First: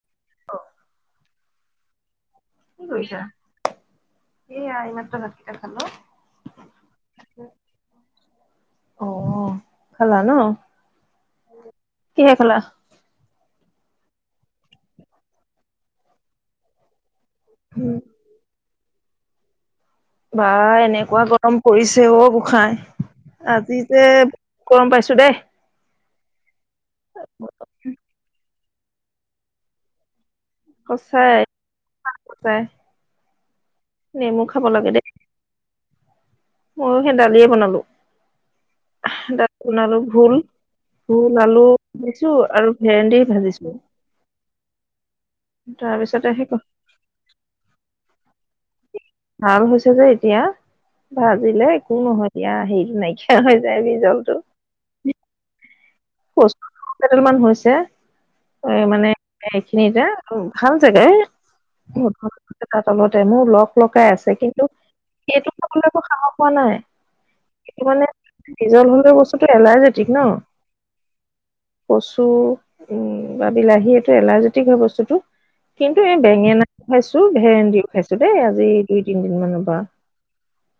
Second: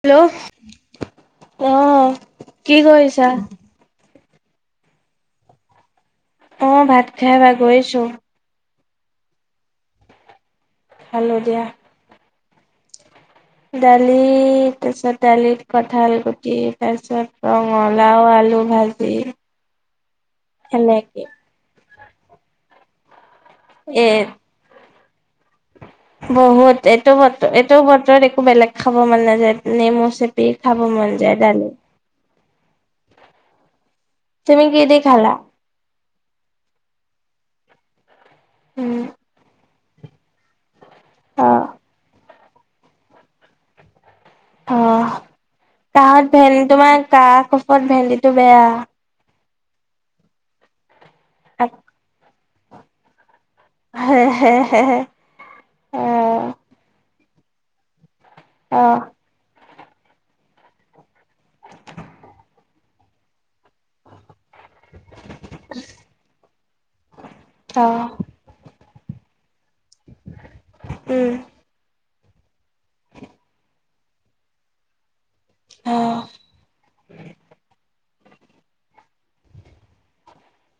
Hello অহ কি কৰিছা। সেইয়া এই মাত্ৰ ভাত খালো আকৌ। অ' ভাত খাই বাগৰিছো। অ' খালা ন'। খালো দিয়া। কিহে খালা। দালি তাৰপিছত দালিত কঠাল গুটি তাৰ পিছত ৰঙালাও, আলু ভাজি। বা এনেকুৱা সেনেকে গৰম পৰিছে অ' গোঁসাই। আজি যে এ গৰম পাইছো দেই। বহুত এইটো বতৰ এইটো বতৰত একো বেলেগ খাব মান নাযায় নেমু চেপি পি খাব মন সঁচাই যায় দালি। সঁচাই নেমু খাব তুমি কি লাগে দেই। দেখালা। ময়ো সেই দালিয়ে বনালো, উম, দালি বনালো ভোল। ভোল আলু অ', ভাজিছো আৰু ভেন্দি ভাজিছো। অ' তাৰপিছতে কাহত সেই ভেন্দি তোমাৰ কাহ-কফত ভেন্দিটো বেয়া। ভাল হৈছে যে এতিয়া, ভাজিলে একো নহয় এতিয়া হেৰিটো নাইকিয়া হৈ যায় হে বিজলটো। হে হে হে অ', কচুকেইডাল মান হৈছে এ অ', মানে খিনিতে ভাল জেগাই ত' তলতে মোৰ লগ লগাই আছে কিন্তু সেইটো খাবলৈ একো সাহস হোৱা নাই। সেইটো অ'। মানে বিজল হ'লে বস্তুটো এলাৰ্জেটিক ন'। উম। কচু উম বা বিলাহী এইটো এলাৰ্জেটিক হয় বস্তুতটো। কিন্তু এই বেঙেনা খাইছো ভেৰেন্দিও। খাইছো দেই আজি দুই তিনদিন মানৰ পৰা।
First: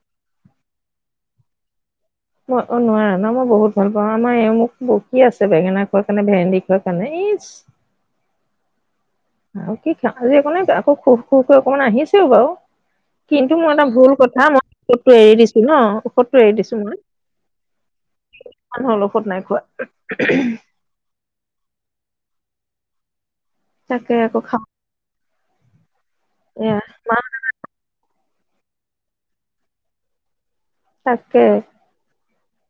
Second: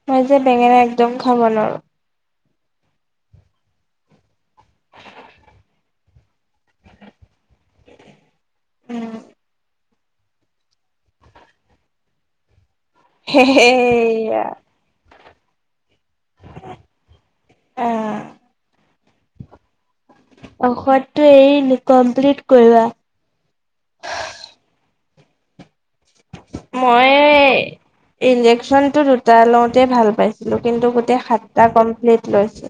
মই যে বেঙেনা একদম খাব নোৱাৰো। ম অ, নোৱাৰা ন মই বহুত ভাল পাও আমাৰ এই মোক বকী আছে বেঙেনা খোৱাৰ কাৰণে ভেণ্ন্দি খোৱাৰ কাৰণে। ইহ উম আৰু কি খ যে এক নাই আকৌ খু - খু অকমান আহিছেও বাৰু। কিন্তু মোৰ এটা ভুল সেয়া কথা মই টো এৰি দিছো ন ঔষধটো এৰি দিছো মই অ', মানলপ ক'ত নাই খোৱা। ঔষধটো এ কমপ্লিট কৰিবা। তাকে আকৌ খাও। মই মাহ ইন্জেকচনতটো দুটা লওতে ভাল পাই। কিন্তু গোটেই তাকে সাতটা কমপ্লিট লৈছিল।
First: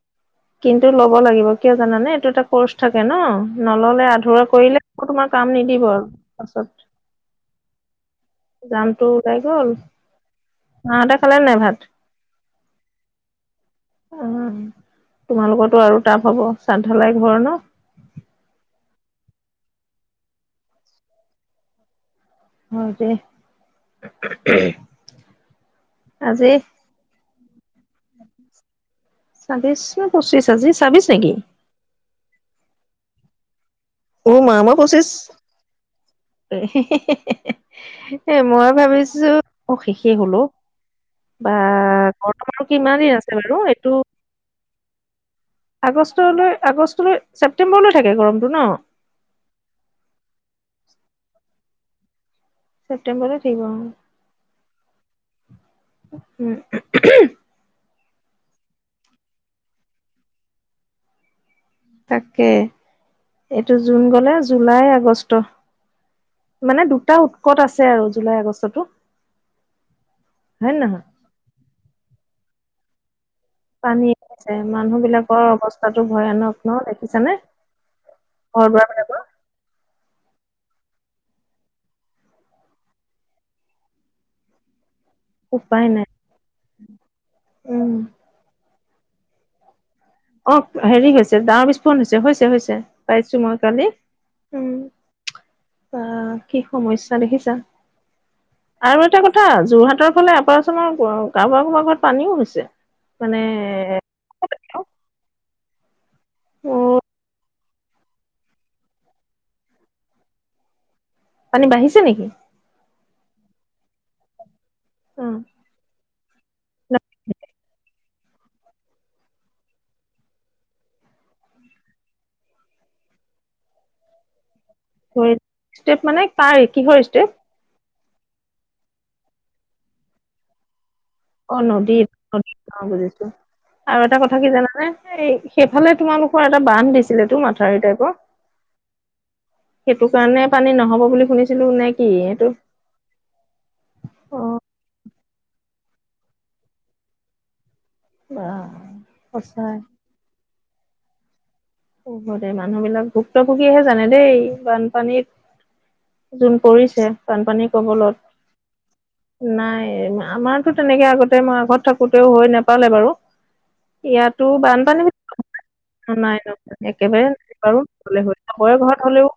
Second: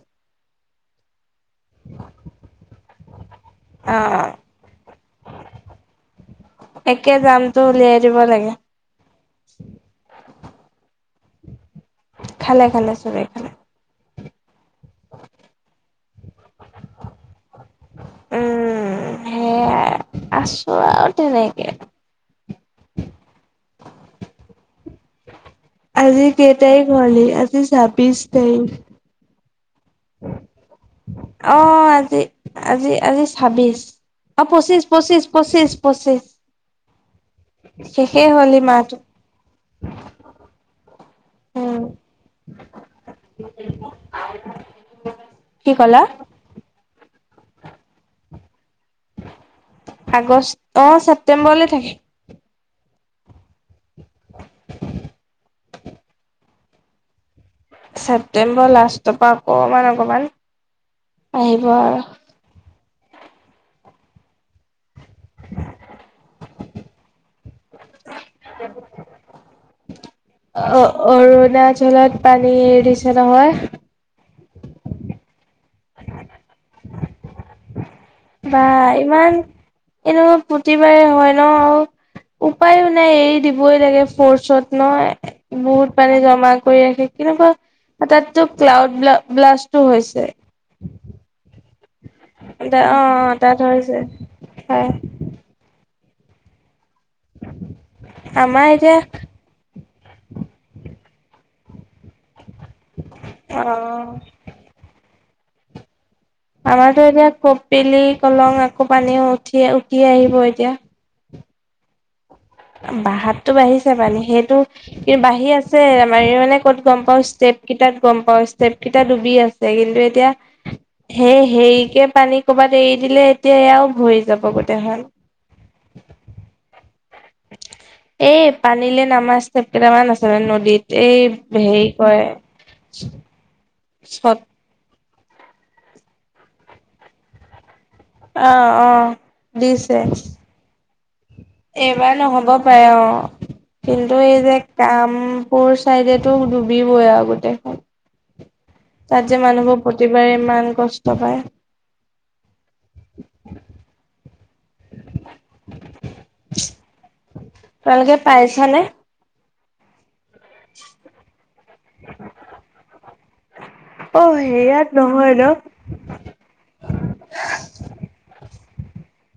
কিন্তু ল'ব লাগিব কিয় জানানে এইটো এটা কৰ্চ থাকে ন। অ নললে আধৰুৱা কৰিলে তোমাৰ কাম নিদিব আৰু ত পাছত। একে জামটো উলিয়াই দিব লাগে জামতটো ওলাই গল মাহতে খালে নাই ভাত? খালে - খালে চব খালে। অ, তোমালোকো আৰু টাপ হব চান্ধালাই ঘৰ ন। উম, সেয়াই আছো আৰু তেনেকে। অ, দে আজি কেই তাৰিখ হ'লি আজি ছাব্বিশ তাৰিখ। ছাব্বিশ নে পচিছ আজি ছাব্বিশ নেকি অ, আজি আজি - আজি ছাব্বিশ। অ, পচিছ - পচিছ - পচিছ - পচিছ। হে - হে - হে - হে, এ হ'ল এই মই মাহটো ভাবিছো অ, শেষেই হল। বা উম গৰম আৰুো কিমান দিন আছে বাৰু এইটো কি ক'লা আগষ্টলৈ - আগষ্টলৈ ছেপ্তেম্বৰলৈ থাকে গৰমতটো ন। আগষ্ট অ, ছেপ্তেম্বৰলে থাকে। ছেপ্টেম্বৰ থাকিব। উম, ছেপ্তেম্বৰ লাষ্টৰ পৰা অকমান - অকমান আহিব। আৰু তাকে। এইটো জুন গ'লে জুলাই আগষ্ট মানে দুটা উম, হয় নে অ, নহয় অৰুণাচলত প নি আৰিছে নহয়। পানীছে মানুহ বিলাকৰ অৱস্থাতো ভয়ানক ন দেখিছানে। বা ঘৰ দুৱাৰ বিলাকৰ ইমান এনে পতিবাৰে হয় ন উপায় নাই এৰি দিবই লাগে ফৰ্চত নহ। উপায় বহুত নাই পানী জমা কৰি ৰাখে উম কেনেকুৱা তাততো ক্লাউড ব্লাষ্টো হৈছে। অ, হেৰি হৈছে তাৰ পিছত ফোন হৈছে - হৈছে - হৈছে দা অ', পাইছো মই তাত কালি হৈছে উম, হয় বা কি সমস্যা দেখিছা। আমাৰ এতিয়া আৰু এটা কথা যোৰহাটৰ ফালে অপাৰচনৰ কাৰোাৰ কাবাক ৰত পানীও হৈছে মানে অ', অ', আমাৰতো এতিয়া কপিলি কলং আকৌ পানী উঠি - উঠি আহিব এতিয়া। পানী বাঢ়িছে নেকি? বাহাততো বাঢ়িছে পানী সেইটো কিন্তু অ' বাহি আছে আমাৰ মানে ক'ত গম পাও ষ্টেপ কেইটাত গম পাও ষ্টেপ কেইটাত ডুবি আছে। কিন্তু এতিয়া সেই হেৰিকে পানী কৰ'বাত এৰি দিলে এতিয়া সয়াও ভৰি যাব গৈ। ভৰিত ষ্টেপ মানে তাই কিহৰ ষ্টেপ? এই পানীলে নামাজ চেপ কেইটামান আছোনে নদীত এই অ হেৰি নদী কয় বুজিছো আৰু এটা কথা চত কি জানানে এই সেইফালে তোমালোকৰ এটা বান্ধ দিছিলে তো মাথাউৰি টাইপ অ', অ', দিছে। সেইটো কাৰণে পানী নহব বুলি শুনিছিলো নে কি এইবাৰ এইটো নহ'ব পাৰে অ কিন্তু এই যে অ', কাম স চাইডেতো ডুবিবই আৰু গোতেেইখন বা তাত যে সঁচাই মানুহবোৰ প্ৰতিবাৰে মান কষ্ট পায় অব দে মানুহ বিলাক ভুক্তভোগীহে জানে দেই বানপানীত যোন কৰিছে বানপানীৰ কবলত তোমালোকে পাইছানে? নাই আমাৰতো তেনেকে আগতে মই আগত থাকোতেও হৈ নোপালে বাৰু অ' ইয়াতো হেৰিয়াত বানপানী নহয় ন? নাই ন একেবাৰোৰলেয়ৰ ঘৰত হলেও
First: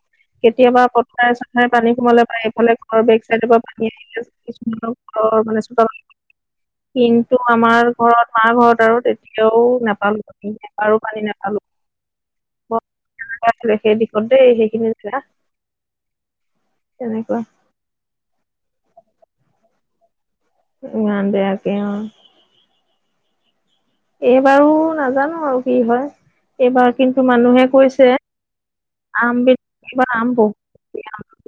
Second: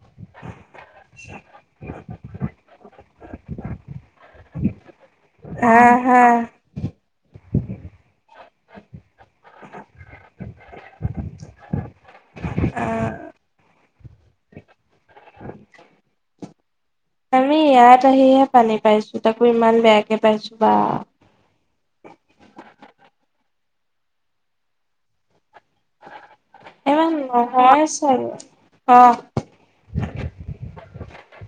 কেতিয়াবা পথাৰে চথাৰে পানী সোমালে পাৰে এইফালে ঘৰৰ বেক চাইডৰ পৰা পানী আহিল অ হা হা। মান টো আমাৰ ঘৰত মা ঘৰত আৰু তেতিয়াও নাপালো পানী আৰু পানী নাপালো খেই দিক দেই সেইখিনি তেনেকুৱা আমি ইয়াত আহিহে পানী পাইছো তাকো ইমান বেয়াকে পাইছো বা। [unintelligible] এইবাৰো নাজানো আৰু কি হয় এইবাৰ ইমান কিন্তু মানুহে নহয় কৈছে চাগে। অ'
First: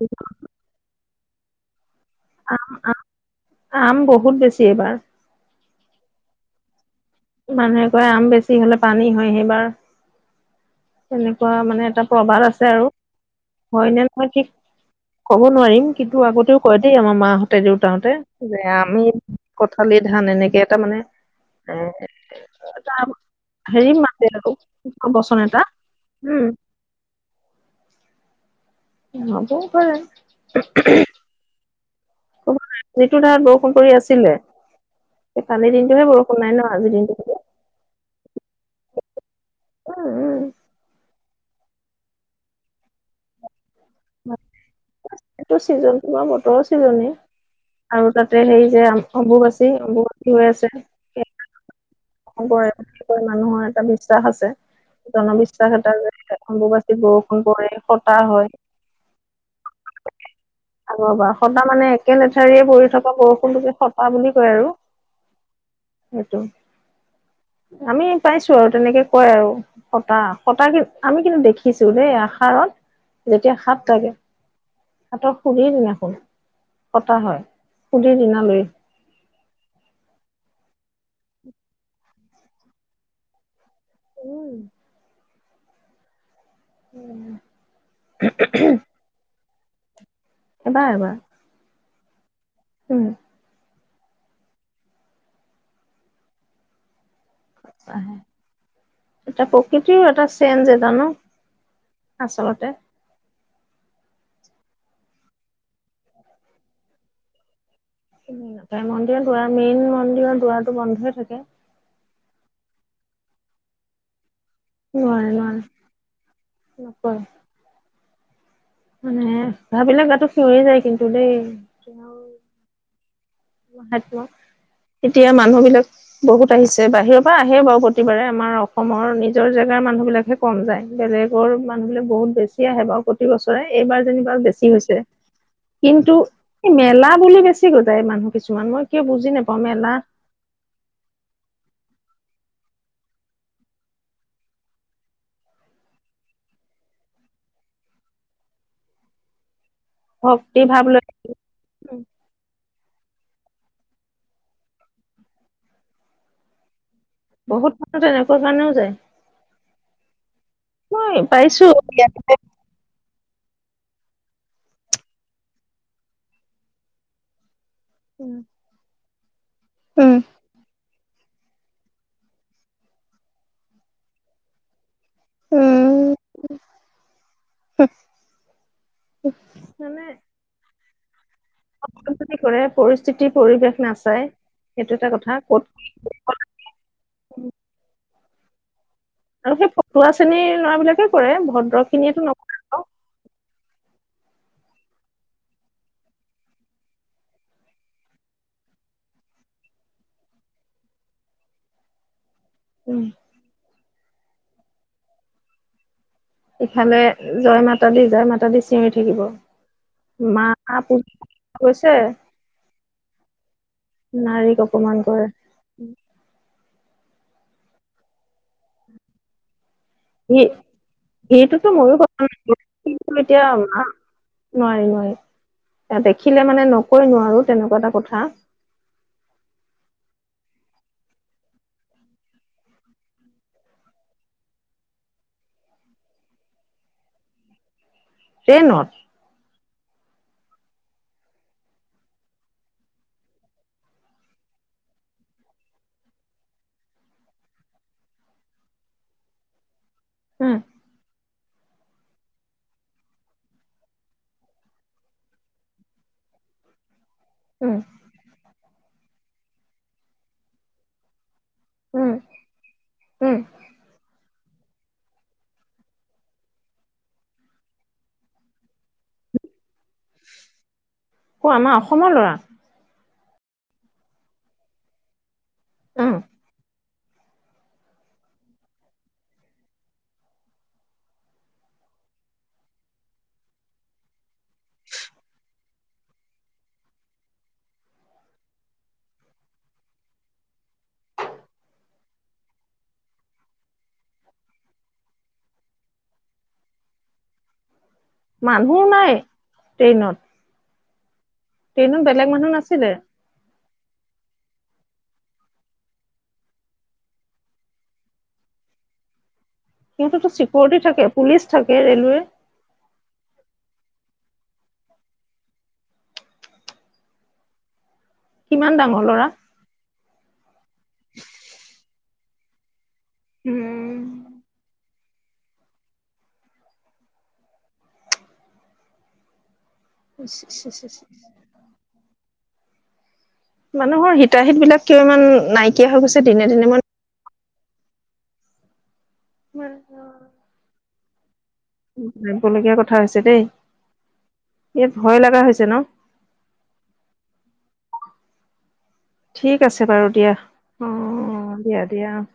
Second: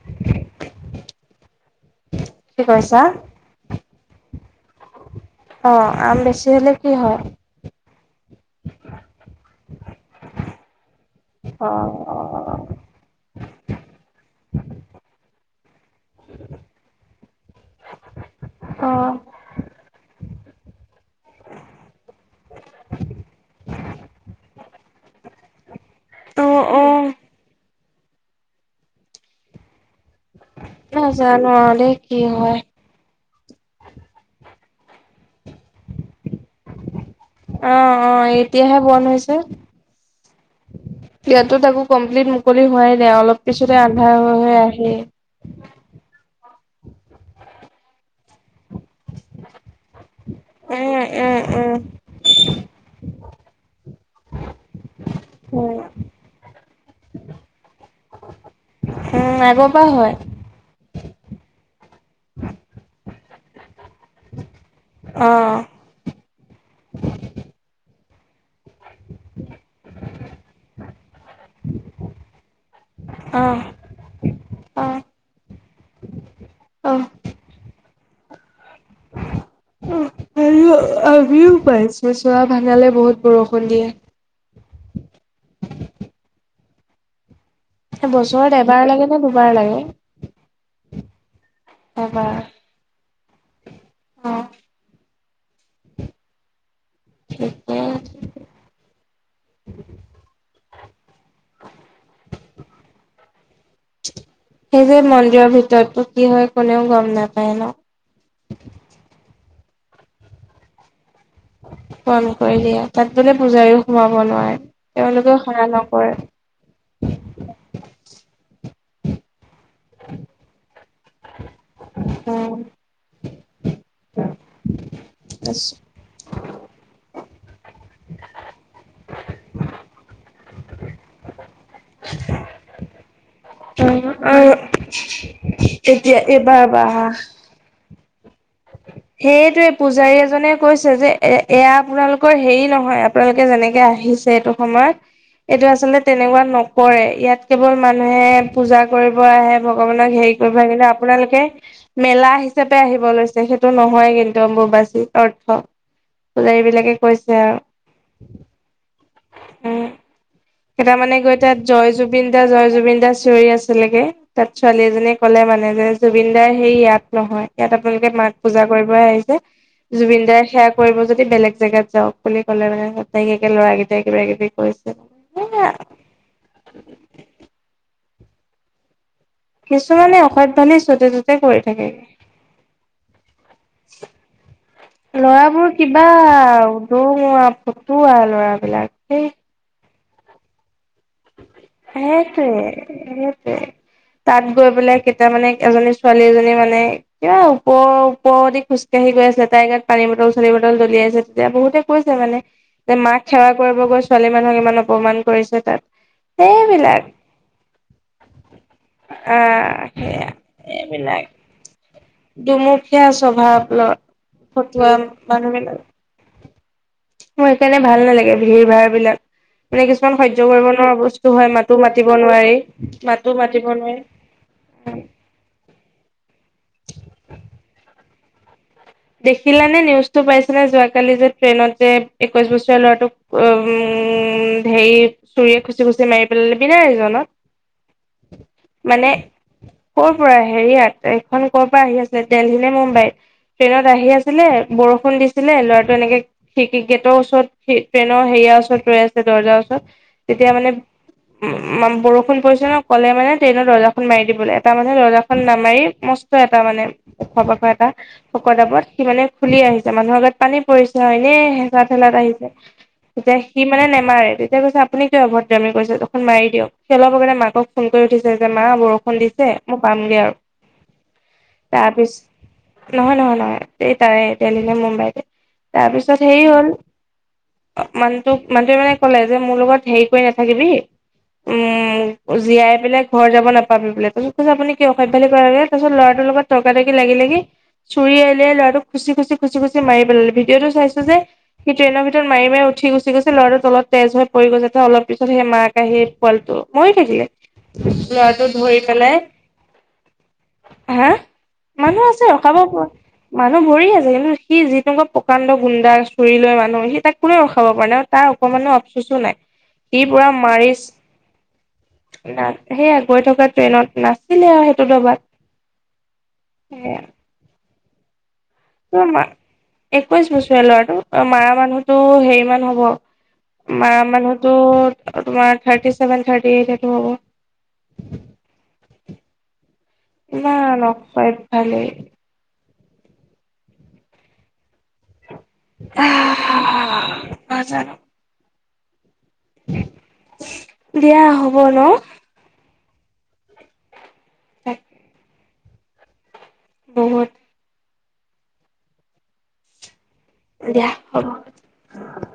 [unintelligible] কি আম আম কৰিছা আম বহুত বেছি এইবাৰ অ আম বেছি হলে কি হয় মানুহে কয় আম বেছি হলে পানী হয় সেইবাৰ তেনেকুৱা অ' মানে এটা প্ৰবাদ অ' আছে আৰু হয়নে নই কিক ক'ব নোৱাৰিম কিন্তু আগতেও কয় দেই আমাৰ মাহঁতে দেউতাহঁতে যে আমি অ' কঠালি ধান এনেকে [unintelligible] [unintelligible] উম অ' অ বৌ ভ [unintelligible] [unintelligible] ফৌন কৰি আছিলে কালি দিনটোহে বৰষুণ নাই ন আজি দিনটো অ অ এতিয়াহে বন হৈছে উম উম ইয়াতো থাকো কমপ্লিট মুকলি হোৱাই নাই অলপ পিছত [unintelligible] এইটো চিজনটো বা [unintelligible] আৰু তাতে সেই উম, [unintelligible] উম, উম। অসমৈ মানুহৰ এটা বিশ্বাস আছে জনবিশ্বাস উম, এটাৰ অম্বো বৰষুণ কৰে ফটা হয় উম আগৰ পৰা হয়। আগৰ পৰা সটা মানে একে লেঠাৰীয়ে পৰি থকা বৰষুণটোকে সটা বুলি কয় আৰু। অ। টো আমি পাই তেনেকে কয় আৰু সতা সতা কি আমি কিন্তু দেখিছো দেই আষাৰত। যেতিয়া অ'। সাত লাগে অ সাতৰ সুৰি দিনাখন অ কটা হয় [unintelligible] অ আৰু আমিও পাইছ চোৱা ভাঙালে বহুত বৰষুণ দিয়ে। উম। উম। এ বছৰত এবাৰ লাগে নে দুবাৰ লাগে। এবাৰ এবাৰ এবাৰ। উম। অহ। ঠিকে। অহ এটা প্ৰকৃতিও এটা চেঞ্জ। জানো আচলতে। সেইটোৱে মন্দিৰৰ ভিতৰতো কি হয় কোনেও গম নাপায় ন। উম নাপায় মন্দিৰৰ দুৱাৰ মেইন মন্দিৰৰ দুৱাৰটো বন্ধই থাকে। বন্ধ কৰি দিয়ে তাত বোলে পূজাৰীও সোমাব নোৱাৰে। নোৱাৰে তেওঁলোকেও নোৱাৰে সেৱা নকৰে। নকৰে মানে ভাবিলে গাটো সিঞৰি যায় কিন্তু দেই। সেইটো এতিয়া মানুহ বিলাক বহুত আহিছে বাহিৰ। প্ৰায় আহে বাৰু প্ৰতিবাৰে। আমাৰ অসমৰ, নিজৰ জেগাৰ মানুহ বিলাকহে কম যায়। বেলেগৰ মানুহবিলাক বহুত বেছি আহে বাৰু প্ৰতি বছৰে। এইবাৰ যেনিবা বেছি তেতিয়া হৈছে। কিন্তু, এইবাৰ এই, বা মেলা বুলি বেছি গৈ ছে মানুহ কিছুমান। মই সেইটোৱে! পূজাৰী এজনে কৈছে যে, এ, এয়া আপোনালোকৰ সেই নহয়, আপোনালোকে যেনেকে আহিছে এইটো সময়ত। এইটো আচলতে, তেনেকুৱা নকৰে। ইয়াত, কেৱল মানুহে পূজা কৰিব আহে। ভগৱানক, সেৰি কৰিব ভক্তি আহে। ভাৱ কিন্তু লৈ আপোনালোকে, মেলা হিচাপে আহিব লৈছে, সেই টো নহয় কিন্তু, অম্বুবাচী অৰ্থ। পূজাৰীবিলাকে বহুত মানুহ, এনেকুৱা কাৰণেও যায়। উম কেইটা মই মানে, গৈ তাত, পাইছো জয় জুবিন ইয়াতে দা-জয় জুবিন জুব দা চিঞৰি আছিলেগে। তাত, ছোৱালী এজনীয়ে ক'লে মানে যে, জুবিন দা সেই, ইয়াত নহয়। ইয়াত, আপোনালোকে উম মাক পূজা কৰিব আহিছে। উম, জুবিন দায়ে সেৱা কৰিব যদি যদি বেলেগ জেগাত যাওঁক বুলি ক'লেই মানে। তাইক ল'ৰাকেইটাই কিবা-কিবি কৈছে! উম, উম। কিছুমানে, অসভ্যালি যতে-ত [unintelligible] কৰে, পৰিস্থিতি-পৰিৱেশ নাচায়। ল'ৰাবোৰ কিবা, দোঙোৱা-ফটুৱা ল'ৰাবিলাক। আৰু সেই, ফটুৱা শ্ৰেণীৰ ল'ৰাবিলাক সেইটোৱে-সেইটোৱে। তাত গৈ পেলাই, কেইটা মানে, এজনী ছোৱালী, এজনী মানে, কিবা ওপৰ-ওপৰদি খোজকাঢ়ি গৈ তাই গাত পানী বটল-চানি বটল দলিয়াইছে। তেতিয়া, বহুতে কৈছে মানে, যে, উম, মাক সেৱা কৰিব গৈ, ছোৱালী মানুহক ইমান অপমান কৰিছে তাত। ইফালে সেইবিলাক জয় মাতা দি-জয় মাতা দি চিঞৰি থাকিব। আহ সেয়া মা এইবিলাক [unintelligible] কৈছে দুমুখীয়া স্বভাৱ ল [inaudible] নাৰীক ফটুৱা অপমান কৰে মানুহবিলাক মোৰ সেইকাৰণে ভাল নালাগে ভিৰ ভাৰ বিলাক। মানে কিছুমান সি সহ্য কৰিব নোৱাৰা বস্তু হয় সেইটোতো মাতো ময়ো মাতিব কথা নোৱাৰি-মাতো মাতি নোৱাৰি। নোৱাৰি-নোৱাৰি এ দেখিলে মানে নকৈ নোৱাৰো তেনেকুৱা এটা কথা। দেখিলানে নিউজটো পাইছে নে যোৱা কালি যে ট্ৰেইনত যে একৈশ বছৰীয়া ল'ৰাটোক [unintelligible] উম, ধেৰি চুৰিয়ে খুচি-খুচি মাৰি পেলালে বি [unintelligible] ট্ৰেইনত? কৰ' পৰা হেৰিয়াত এইখন কৰ পৰা আহি আছে দেলহি নে মুম্বাই? ট্ৰেইনত আহি আছিলে বৰষুণ দিছিলে ল'ৰাটো এনেকে খিৰকি গেটৰ ওচৰত ট্ৰেইনৰ হেৰিয়া [unintelligible] ওচৰত ৰৈ আছে দৰ্জাৰ ওচৰত তেতিয়া উম, মানে উম, মাম বৰষুণ পৰিছে ন' ক'লে মানে ট্ৰেইনৰ দৰ্জাখন মাৰি দিবলে এটা মানুহে দৰ্জাখন নামাৰি মস্ত এটা মানে খাব পাই উম, পাই, শকত-আবত, সি মানে খুলি আহিছে, মানুহৰ গাত পানী পৰিছে হয়নে? উম, [unintelligible] আহিছে, উম, এতিয়া সি মানে নেমাৰে সি কৈছে আপুনি কিয় অভদ্ৰামি কৰিছে, এইখন মাৰি দিয়ক। সি অলপ আগতে মাকক ফোন কৰি উঠিছেহে যে মা বৰষুণ দিছে মই পামগে আৰু অ' আমাৰ তাৰপিছ অসমৰ ল'ৰা? নহয়, নহয়, নহয়। এই তাৰেই, ডেলহি নে মুম্বাইৰ। উম। তাৰপিছত হেৰি হ'ল মানুহটোক, মানুহটোৱে মানে কলে যে মোৰ লগত হেৰি কৰি নাথাকিবি উম, জীয়াই পেলাই ঘৰ যাব নাপাবি বোলে‌‌ [unintelligible] আপুনি কি অসভ্যালি কৰে‌ ৰে তাৰছত ল'ৰাটো টোৰ লগত তৰ্কা তৰ্কি লাগি লাগি চুৰিৱে উলিয়াই ল'ৰাটোক‌ খুচি খুচি খুচি খুচি মাৰি পেলালে। ভিডিঅ'টো চাইছো যে, সি ট্ৰেইনৰ ভিতৰত মাৰি মাৰি উঠ উঠি গুচি গৈছে, ল'ৰাটো তলত তেজ হৈ পৰি গৈছে। তাৰ অলপ‌ পিছত সেই মাক আহি পোৱালীটো, মৰি থাকিলে। ল'ৰাটো মানুহো ধৰি নাই পেলাই ট্ৰেইনত হা, ট্ৰেইনত মানুহ আছে। বেলেগ নাছিলে [unintelligible] মানুহ ভৰি আছে, কিন্তু সি [unintelligible] প্ৰকাণ্ড গুণ্ডাৰ চুৰি লৈ মানুহ, সি তাক কোনেও ৰখাব পৰা নাই তাৰ অকণমানো আফচুচো নাই। সি পুৰা সিহঁততো চিকিউৰিটি মাৰিচ, থাকে পুলিচ থাকে ৰেলৱে নাই সেইয়া গৈ থকা ট্ৰেইনত না আছিলে আৰু সেইটো দবাত, সেয়া কিমান ডাঙৰ [unintelligible] ল'ৰা একৈচ বছৰীয়া ল'ৰাটো, মাৰা মানুহতো হেৰি মান হ'ব মাৰা মানুহতো তোমাৰ থাৰ্টি চছেভেন, থাৰ্টি এইট এইটো হ'ব। ইমান অস্যভালি। মানুহৰ হিতাহিত বিলাক কিয় ইমান নাইকিয়া হৈ গৈছে দিনে, দিনে মই নাজানোঁ। [unintelligible] [unintelligible] ভাবিব লগীয়া কথা হৈছে দেই, তাক ইয়াত ভয় লাগা হৈছে ন? বহুত। ঠিক আছে বাৰু দিয়া, দিয়া হ'ব অ', দিয়া, দিয়া অ'।